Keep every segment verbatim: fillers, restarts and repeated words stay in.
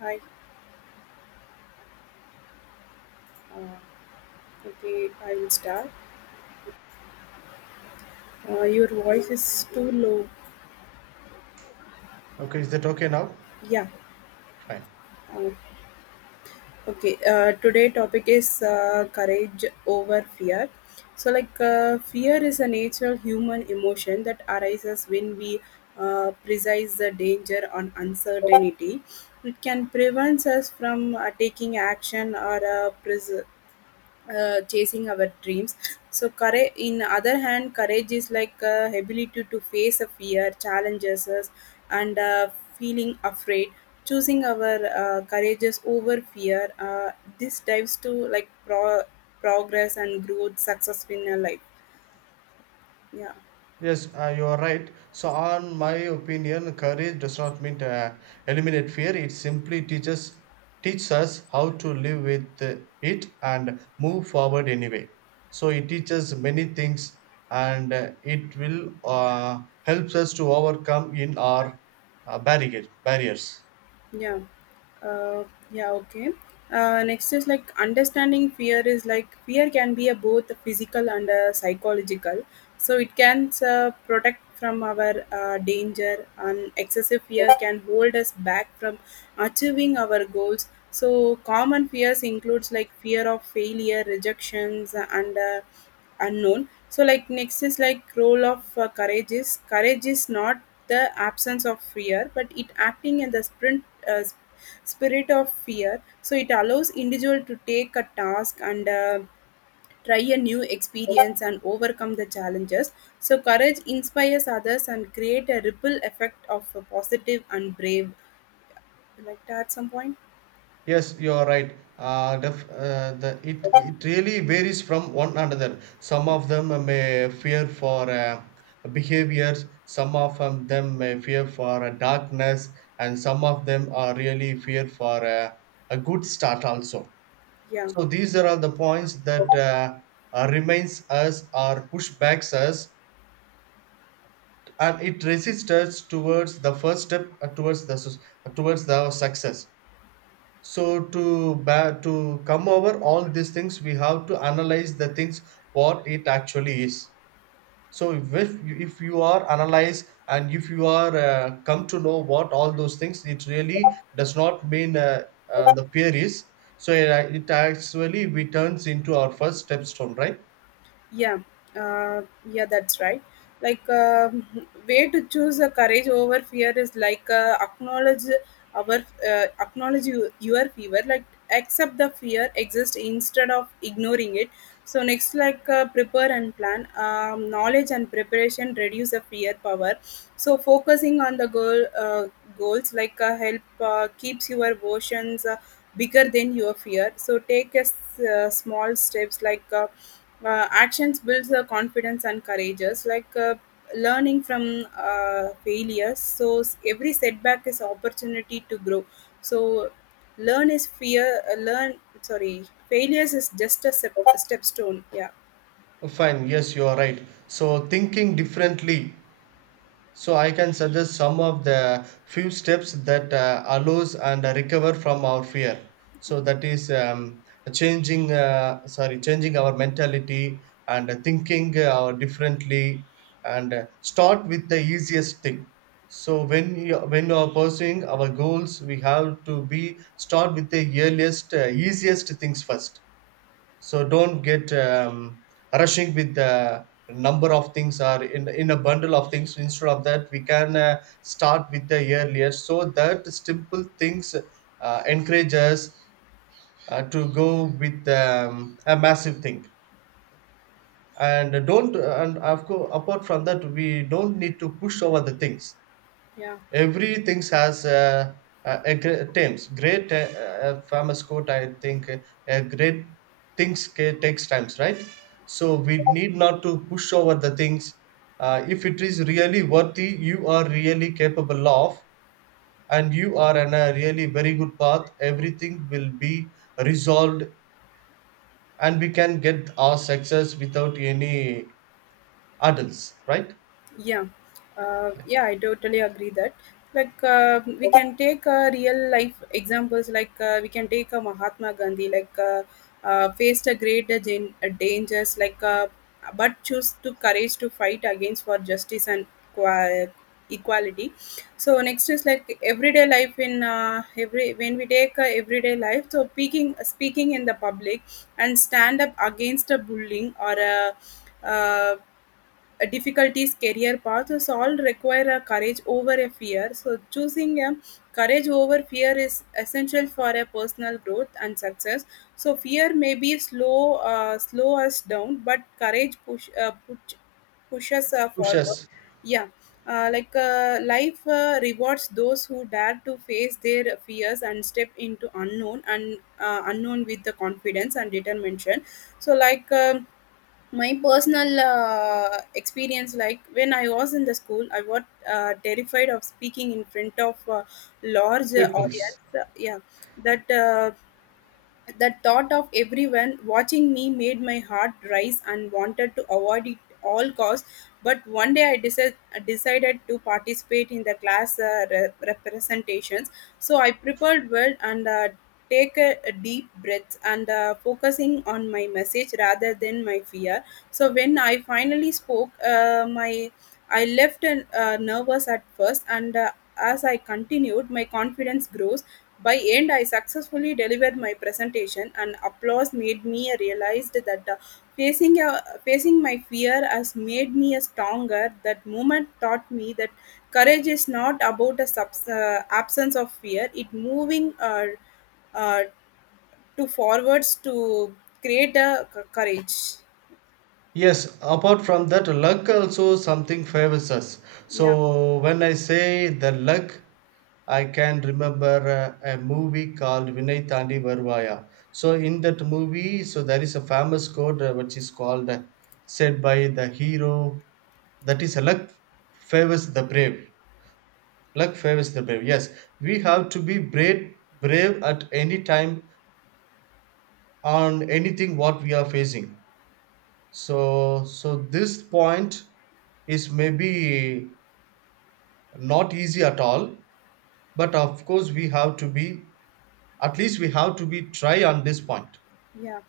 Hi. Uh, okay, I will start. Uh, your voice is too low. Okay, is that okay now? Yeah. Fine. Uh, okay. Uh, today topic is uh, courage over fear. So, like, uh, fear is a natural human emotion that arises when we uh, precise the danger on uncertainty. It can prevent us from uh, taking action or uh, pres- uh, chasing our dreams. So courage in other hand, courage is like uh, ability to face a fear challenges us, and uh, feeling afraid, choosing our uh, courageous over fear. Uh, this dives to like pro- progress and growth success in our life. Yeah. Yes, uh, you are right. So, on my opinion, courage does not mean to uh, eliminate fear. It simply teaches teaches us how to live with uh, it and move forward anyway. So, it teaches many things, and uh, it will uh, helps us to overcome in our uh, barricade barriers. Yeah. uh, yeah, okay. Uh, next is like understanding fear is like fear can be a both a physical and a psychological. So it can uh, protect from our uh, danger, and excessive fear can hold us back from achieving our goals. So common fears includes like fear of failure, rejections, and uh, unknown. So like next is like role of uh, courage is courage is not the absence of fear, but it acting in the sprint, uh, sp- spirit of fear. So it allows individual to take a task, and uh, try a new experience and overcome the challenges. So courage inspires others and create a ripple effect of a positive and brave. Would you like that some point? Yes, you are right. Uh, def, uh, the it it really varies from one another. Some of them may fear for uh, behaviors. Some of um, them may fear for uh, darkness, and some of them are really fear for uh, a good start also. Yeah. So these are all the points that uh, uh, remains us or pushbacks us, and it resists us towards the first step uh, towards the sus- towards the success. So to ba- to come over all these things, we have to analyze the things what it actually is. So if if you are analyze and if you are uh, come to know what all those things, it really does not mean uh, uh, the fear is. So it, uh, it actually we turns into our first step stone, right? Yeah, uh, yeah, that's right. Like, um way to choose a courage over fear is like uh, acknowledge our uh, acknowledge you, your fear, like accept the fear exists instead of ignoring it. So next, like, uh, prepare and plan. Um, knowledge and preparation reduce the fear power. So focusing on the goal uh, goals like uh, help uh, keeps your emotions uh, bigger than your fear. So take a s- uh, small steps like. Uh, uh, actions builds the confidence and courageous like uh, learning from uh, failures. So s- every setback is opportunity to grow. So learn is fear uh, learn, sorry, failures is just a step, a step stone. Yeah. Fine. Yes, you are right. So thinking differently, so I can suggest some of the few steps that uh, allows and recover from our fear. So that is um, changing uh, sorry changing our mentality and thinking uh, differently, and uh, start with the easiest thing. So when you, when you are pursuing our goals, we have to be start with the earliest uh, easiest things first. So don't get um, rushing with the number of things or in, in a bundle of things. Instead of that, we can uh, start with the earlier, so that simple things uh, encourage us uh, to go with um, a massive thing. And don't, and of course apart from that, we don't need to push over the things. Yeah. Everything has uh, uh, a great times great uh, uh, famous quote, I think. Uh, uh, great things ca- takes times, right? So we need not to push over the things. Uh, if it is really worthy, you are really capable of, and you are on a really very good path, everything will be resolved, and we can get our success without any hurdles, right? Yeah, uh, yeah, I totally agree that. Like, uh, we can take uh, real life examples. Like, uh, we can take uh, Mahatma Gandhi. Like, uh, uh, faced a great uh, gen- uh, dangers. Like, uh, but choose to courage to fight against for justice and qua- equality. So next is like everyday life in uh, every when we take uh, everyday life. So speaking speaking in the public and stand up against a bullying or a uh, uh, difficulties, career paths, so all require a courage over a fear. So, choosing a courage over fear is essential for a personal growth and success. So, fear may be slow, uh, slow us down, but courage push, uh, push pushes uh, forward. Pushes. Yeah. Uh, like, uh, life uh, rewards those who dare to face their fears and step into unknown and uh, unknown with the confidence and determination. So like, um my personal uh, experience, like when I was in the school I was uh, terrified of speaking in front of a large uh, Peoples. audience. Uh, yeah, that uh, the thought of everyone watching me made my heart rise and wanted to avoid it all costs. But one day I decided decided to participate in the class uh, re- representations. So I prepared well, and uh, take a, a deep breath, and uh, focusing on my message rather than my fear. So when I finally spoke, uh, my I left uh, nervous at first. And. Uh, as I continued, my confidence grows. By end, I successfully delivered my presentation, and applause made me realize that uh, facing a facing my fear has made me a stronger. That moment taught me that courage is not about a subs- uh, absence of fear; it moving uh, uh, to forwards to create a c- courage. Yes, apart from that, luck also something favors us. Yeah. So when I say the luck, I can remember uh, a movie called Vinay Thandi Varvaya. So in that movie, so there is a famous quote uh, which is called uh, said by the hero, that is luck favors the brave. Luck favors the brave. Yes, we have to be brave, brave at any time on anything what we are facing. So, so this point is maybe not easy at all, but of course we have to be, at least we have to be try on this point. Yeah.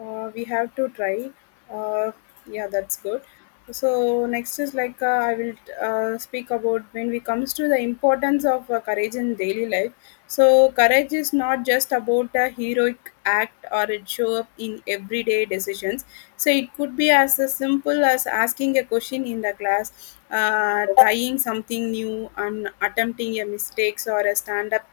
uh, We have to try. uh, yeah, that's good. So next is like, uh, I will uh, speak about when we comes to the importance of uh, courage in daily life. So courage is not just about a heroic act or it show up in everyday decisions. So it could be as a simple as asking a question in the class, uh, trying something new and attempting a mistakes or a stand up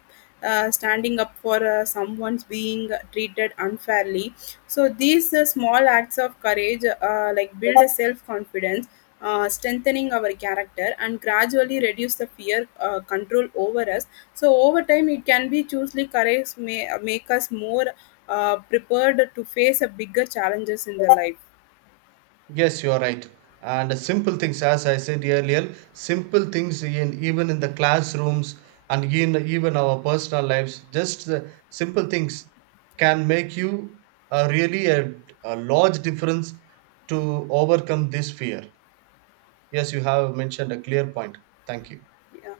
uh, standing up for uh, someone's being treated unfairly. So these uh, small acts of courage, uh, like build a self confidence, uh, strengthening our character, and gradually reduce the fear uh, control over us. So over time, it can be choosely courage may uh, make us more uh, prepared to face a bigger challenges in the life. Yes, you are right. And simple things, as I said earlier, simple things in even in the classrooms and in even our personal lives, just the simple things can make you a really a, a large difference to overcome this fear. Yes, you have mentioned a clear point. Thank you. Yeah.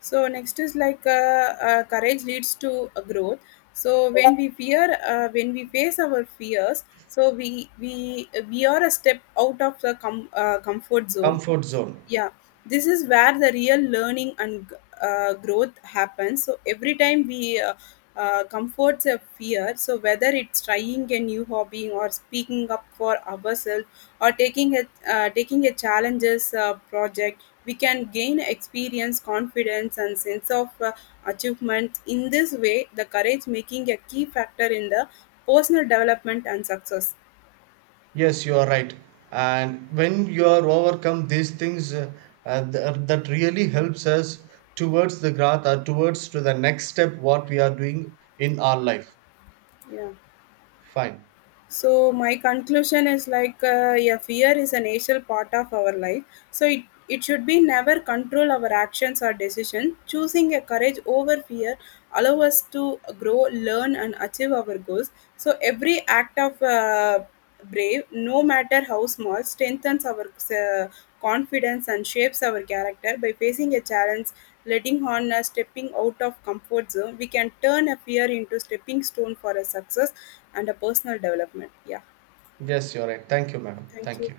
So next is like, uh, uh, courage leads to a growth. So when we fear, uh, when we face our fears, so we we we are a step out of the com- uh, comfort zone. Comfort zone. Yeah. This is where the real learning and uh, growth happens. So every time we uh, uh, comforts a fear, so whether it's trying a new hobby or speaking up for ourselves or taking a uh, taking a challenges uh, project, we can gain experience, confidence and sense of uh, achievement. In this way the courage making a key factor in the personal development and success. Yes, you are right. And when you are overcome these things, uh, uh, th- uh, that really helps us towards the growth or towards to the next step what we are doing in our life. Yeah. Fine. So my conclusion is like, uh, yeah, fear is a natural part of our life. So it, it should be never control our actions or decision. Choosing a courage over fear allow us to grow, learn and achieve our goals. So every act of uh, brave, no matter how small, strengthens our uh, confidence and shapes our character. By facing a challenge, letting on a stepping out of comfort zone, we can turn a fear into stepping stone for a success and a personal development. Yeah, Yes, you're right. Thank you, madam. thank Thank you. you.